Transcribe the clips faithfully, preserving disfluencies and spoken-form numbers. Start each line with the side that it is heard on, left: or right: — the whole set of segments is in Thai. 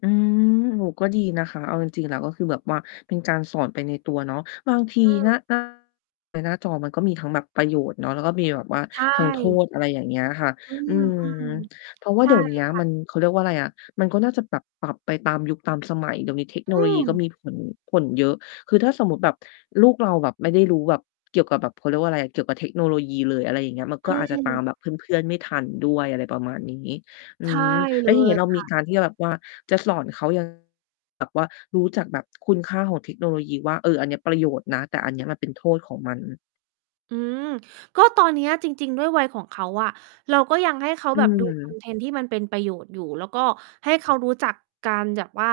left: อืม โอ้โฮ ก็ดีนะคะ เอาจริง ๆ แล้ว ก็คือแบบว่า เป็นการสอนไปในตัวเนาะ บางที
right: อื
left: นะ
right: ม
left: หน้า ในหน้าจอมันก็มีทั้งแบบประโยชน์เนาะ แล้วก็มีแบบว่า
right: ใช
left: ทั้งโท
right: ่
left: ษ อะไรอย่างเงี้ยค่ะ
right: อื
left: อื
right: ม
left: ม
right: อืม
left: เพราะว่
right: ใ
left: า
right: ช
left: เ
right: ่
left: ดี๋ยวเนี้ย
right: ค่
left: ม
right: ะ
left: ัน เขาเรียกว่าไรอะ มันก็น่าจะปรับ ปรับไปตามยุคตามสมัย เดี๋ยวนี้เทคโน
right: อื
left: โลยีก็
right: ม!
left: มีผล ผลเยอะ คือถ้าสมมุติแบบ ลูกเราแบบไม่ได้รู้แบบ เกี่ยวกับแบบ เขาเรียกว่าไร เกี่ยวกับเทคโนโลยีเลย อะไรอย่างเงี้ย มัน
right: อ
left: ก
right: ื
left: ็อาจจะตา
right: ม
left: มแบบเพื่อน ๆ ไม่ทันด้วย อะไรประมาณนี้ อื
right: ใช่
left: ม แ
right: เ
left: ล
right: ล
left: ้วทีเนี้
right: ย
left: ยเรา
right: ค
left: มี
right: ่ะ
left: การที่จะแบบว่า จะสอนเขา ยังไง แบบว่ารู้จักแบบคุณค่าของเทคโนโลยีว่า เออ อันเนี้ยประโยชน์นะ แต่ อันเนี้ยมันเป็นโทษของมัน
right: อืม ก็ตอนเนี้ยจริง ๆ ด้วยวัยของเขาอะ เราก็ยังให้เขา
left: อื
right: แบบ ดู คอ
left: ม
right: นเทนต์ที่มันเป็นประโยชน์อยู่ แล้วก็ให้เขารู้จักการแยบ ว่า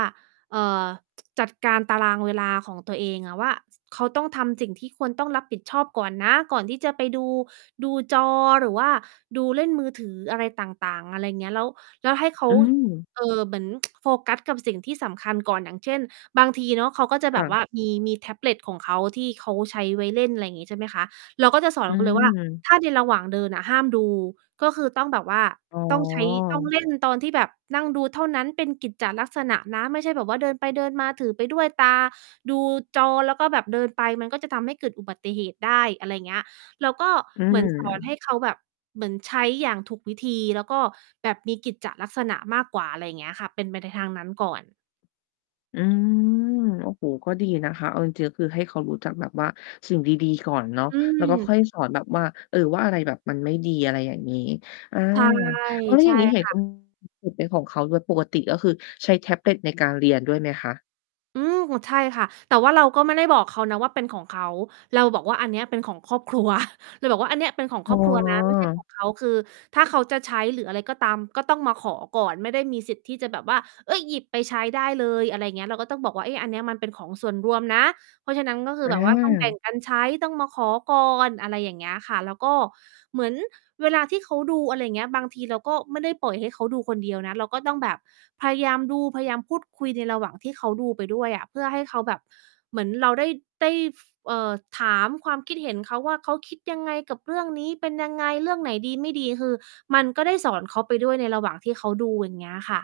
right: เอ่อ จัดการตารางเวลาของตัวเองอะว่า ส เขาต้องทำสิ่งที่ควรต้องรับผิดชอบก่อนนะ ก่อนที่จะไปดู ดูจอหรือว่าดู เล่นมือถืออะไรต่าง ๆ อะไรเงี้ย แล้ว แล้วให้เขา
left: อืม
right: เอ่อ เหมือน โฟกัสกับสิ่งที่สำคัญก่อน อย่างเช่น บางทีเนาะเขาก็จะ
left: ค
right: แบ
left: ่
right: บ
left: ะ
right: ว่า มี มีแท็บเล็ต ของเขา ที่เขาใช้ไว้เล่น อะไรงี้ ใช่ไหมคะ เราก็จะสอน
left: อื
right: เขาเลยว่า
left: ม
right: ถ้าในระหว่างเดินอะห้ามดู ก็คือต้องแบบว่า
left: อ๋
right: ต้องใช้ ต้อง
left: อ
right: เล่นตอนที่แบบนั่งดูเท่านั้น เป็นกิจจะลักษณะนะ ไม่ใช่แบบว่า เดินไปเดินมาถือไปด้วย ตาดูจอแล้วก็แบบเดินไป มันก็จะทำให้เกิดอุบัติเหตุได้ อะไรเงี้ย แล้วก็
left: อื
right: เหมือน สอน ให
left: ม
right: ้เขาแบบ เหมือนใช้อย่างถูกวิธี แล้วก็แบบมีกิจจะลักษณะมากกว่า อะไรเงี้ยค่ะ เป็นไปในทางนั้นก่อน
left: อืม โอ้โฮ ก็ดีนะคะ เอาจริง ๆ ก็คือให้เขารู้จักแบบว่าสิ่งดี ๆ ก่อนเนาะ
right: อื
left: แล้วก็ค
right: ม
left: ่อยสอนแบบว่า เออ ว่าอะไรแบบมันไม่ดี อะไรอย่างงี้ อา
right: ใช่
left: เออ แล้ว
right: ใ
left: อ
right: ช
left: ย่า
right: ่
left: งงี้ เห็น
right: ค
left: เ
right: ่
left: ขา
right: ะ
left: มีแท็บเล็ต เป็นของเขาด้วย ปกติก็คือใช้แท็บเล็ตในการเรียนด้วยไหมคะ?
right: อืม! ใช่ค่ะ แต่ว่าเราก็ไม่ได้บอกเขานะว่าเป็นของเขา เราบอกว่าอันเนี้ยเป็นของครอบ ครัว เราบอกว่าอันเนี้ยเป็นของ
left: อ๋
right: ค
left: อ
right: รอบครัว นะ ไม่ใช่ของ เขา คือถ้าเขาจะใช้หรืออะไรก็ตาม ก็ต้องมาขอก่อน ไม่ได้มีสิทธิ์ที่จะแบบว่า เฮ่ย หยิบไปใช้ได้เลย อะไรเงี้ย เราก็ต้องบอกว่า "เอ๊ะ อันเนี้ยมันเป็นของส่วนรวมนะ" เพราะฉะนั้นก็คื
left: อ
right: อแบบว่า ต้อง แบ่
left: า
right: งกันใช้ ต้องมาขอก่อน อะไรอย่างเงี้ยค่ะ แล้วก็เหมือนเวลาที่เขาดู อะไรอย่างเงี้ย บางทีเราก็ไม่ได้ปล่อยให้เขาดูคนเดียวนะ เราก็ต้องแบบพยายามดู พยายามพูดคุยในระหว่างที่เขาดูไปด้วยอะ เพื่อให้เขาแบบ เหมือนเราได้ ได้ ฟ เอ่อ ถามความคิดเห็นเขาว่า เขาคิดยังไงกับเรื่องนี้? เป็นยังไง? เรื่องไหนดีไม่ดี? คือมันก็ได้สอนเขาไปด้วยในระหว่างที่เขาดู อย่างเงี้ยค่ะ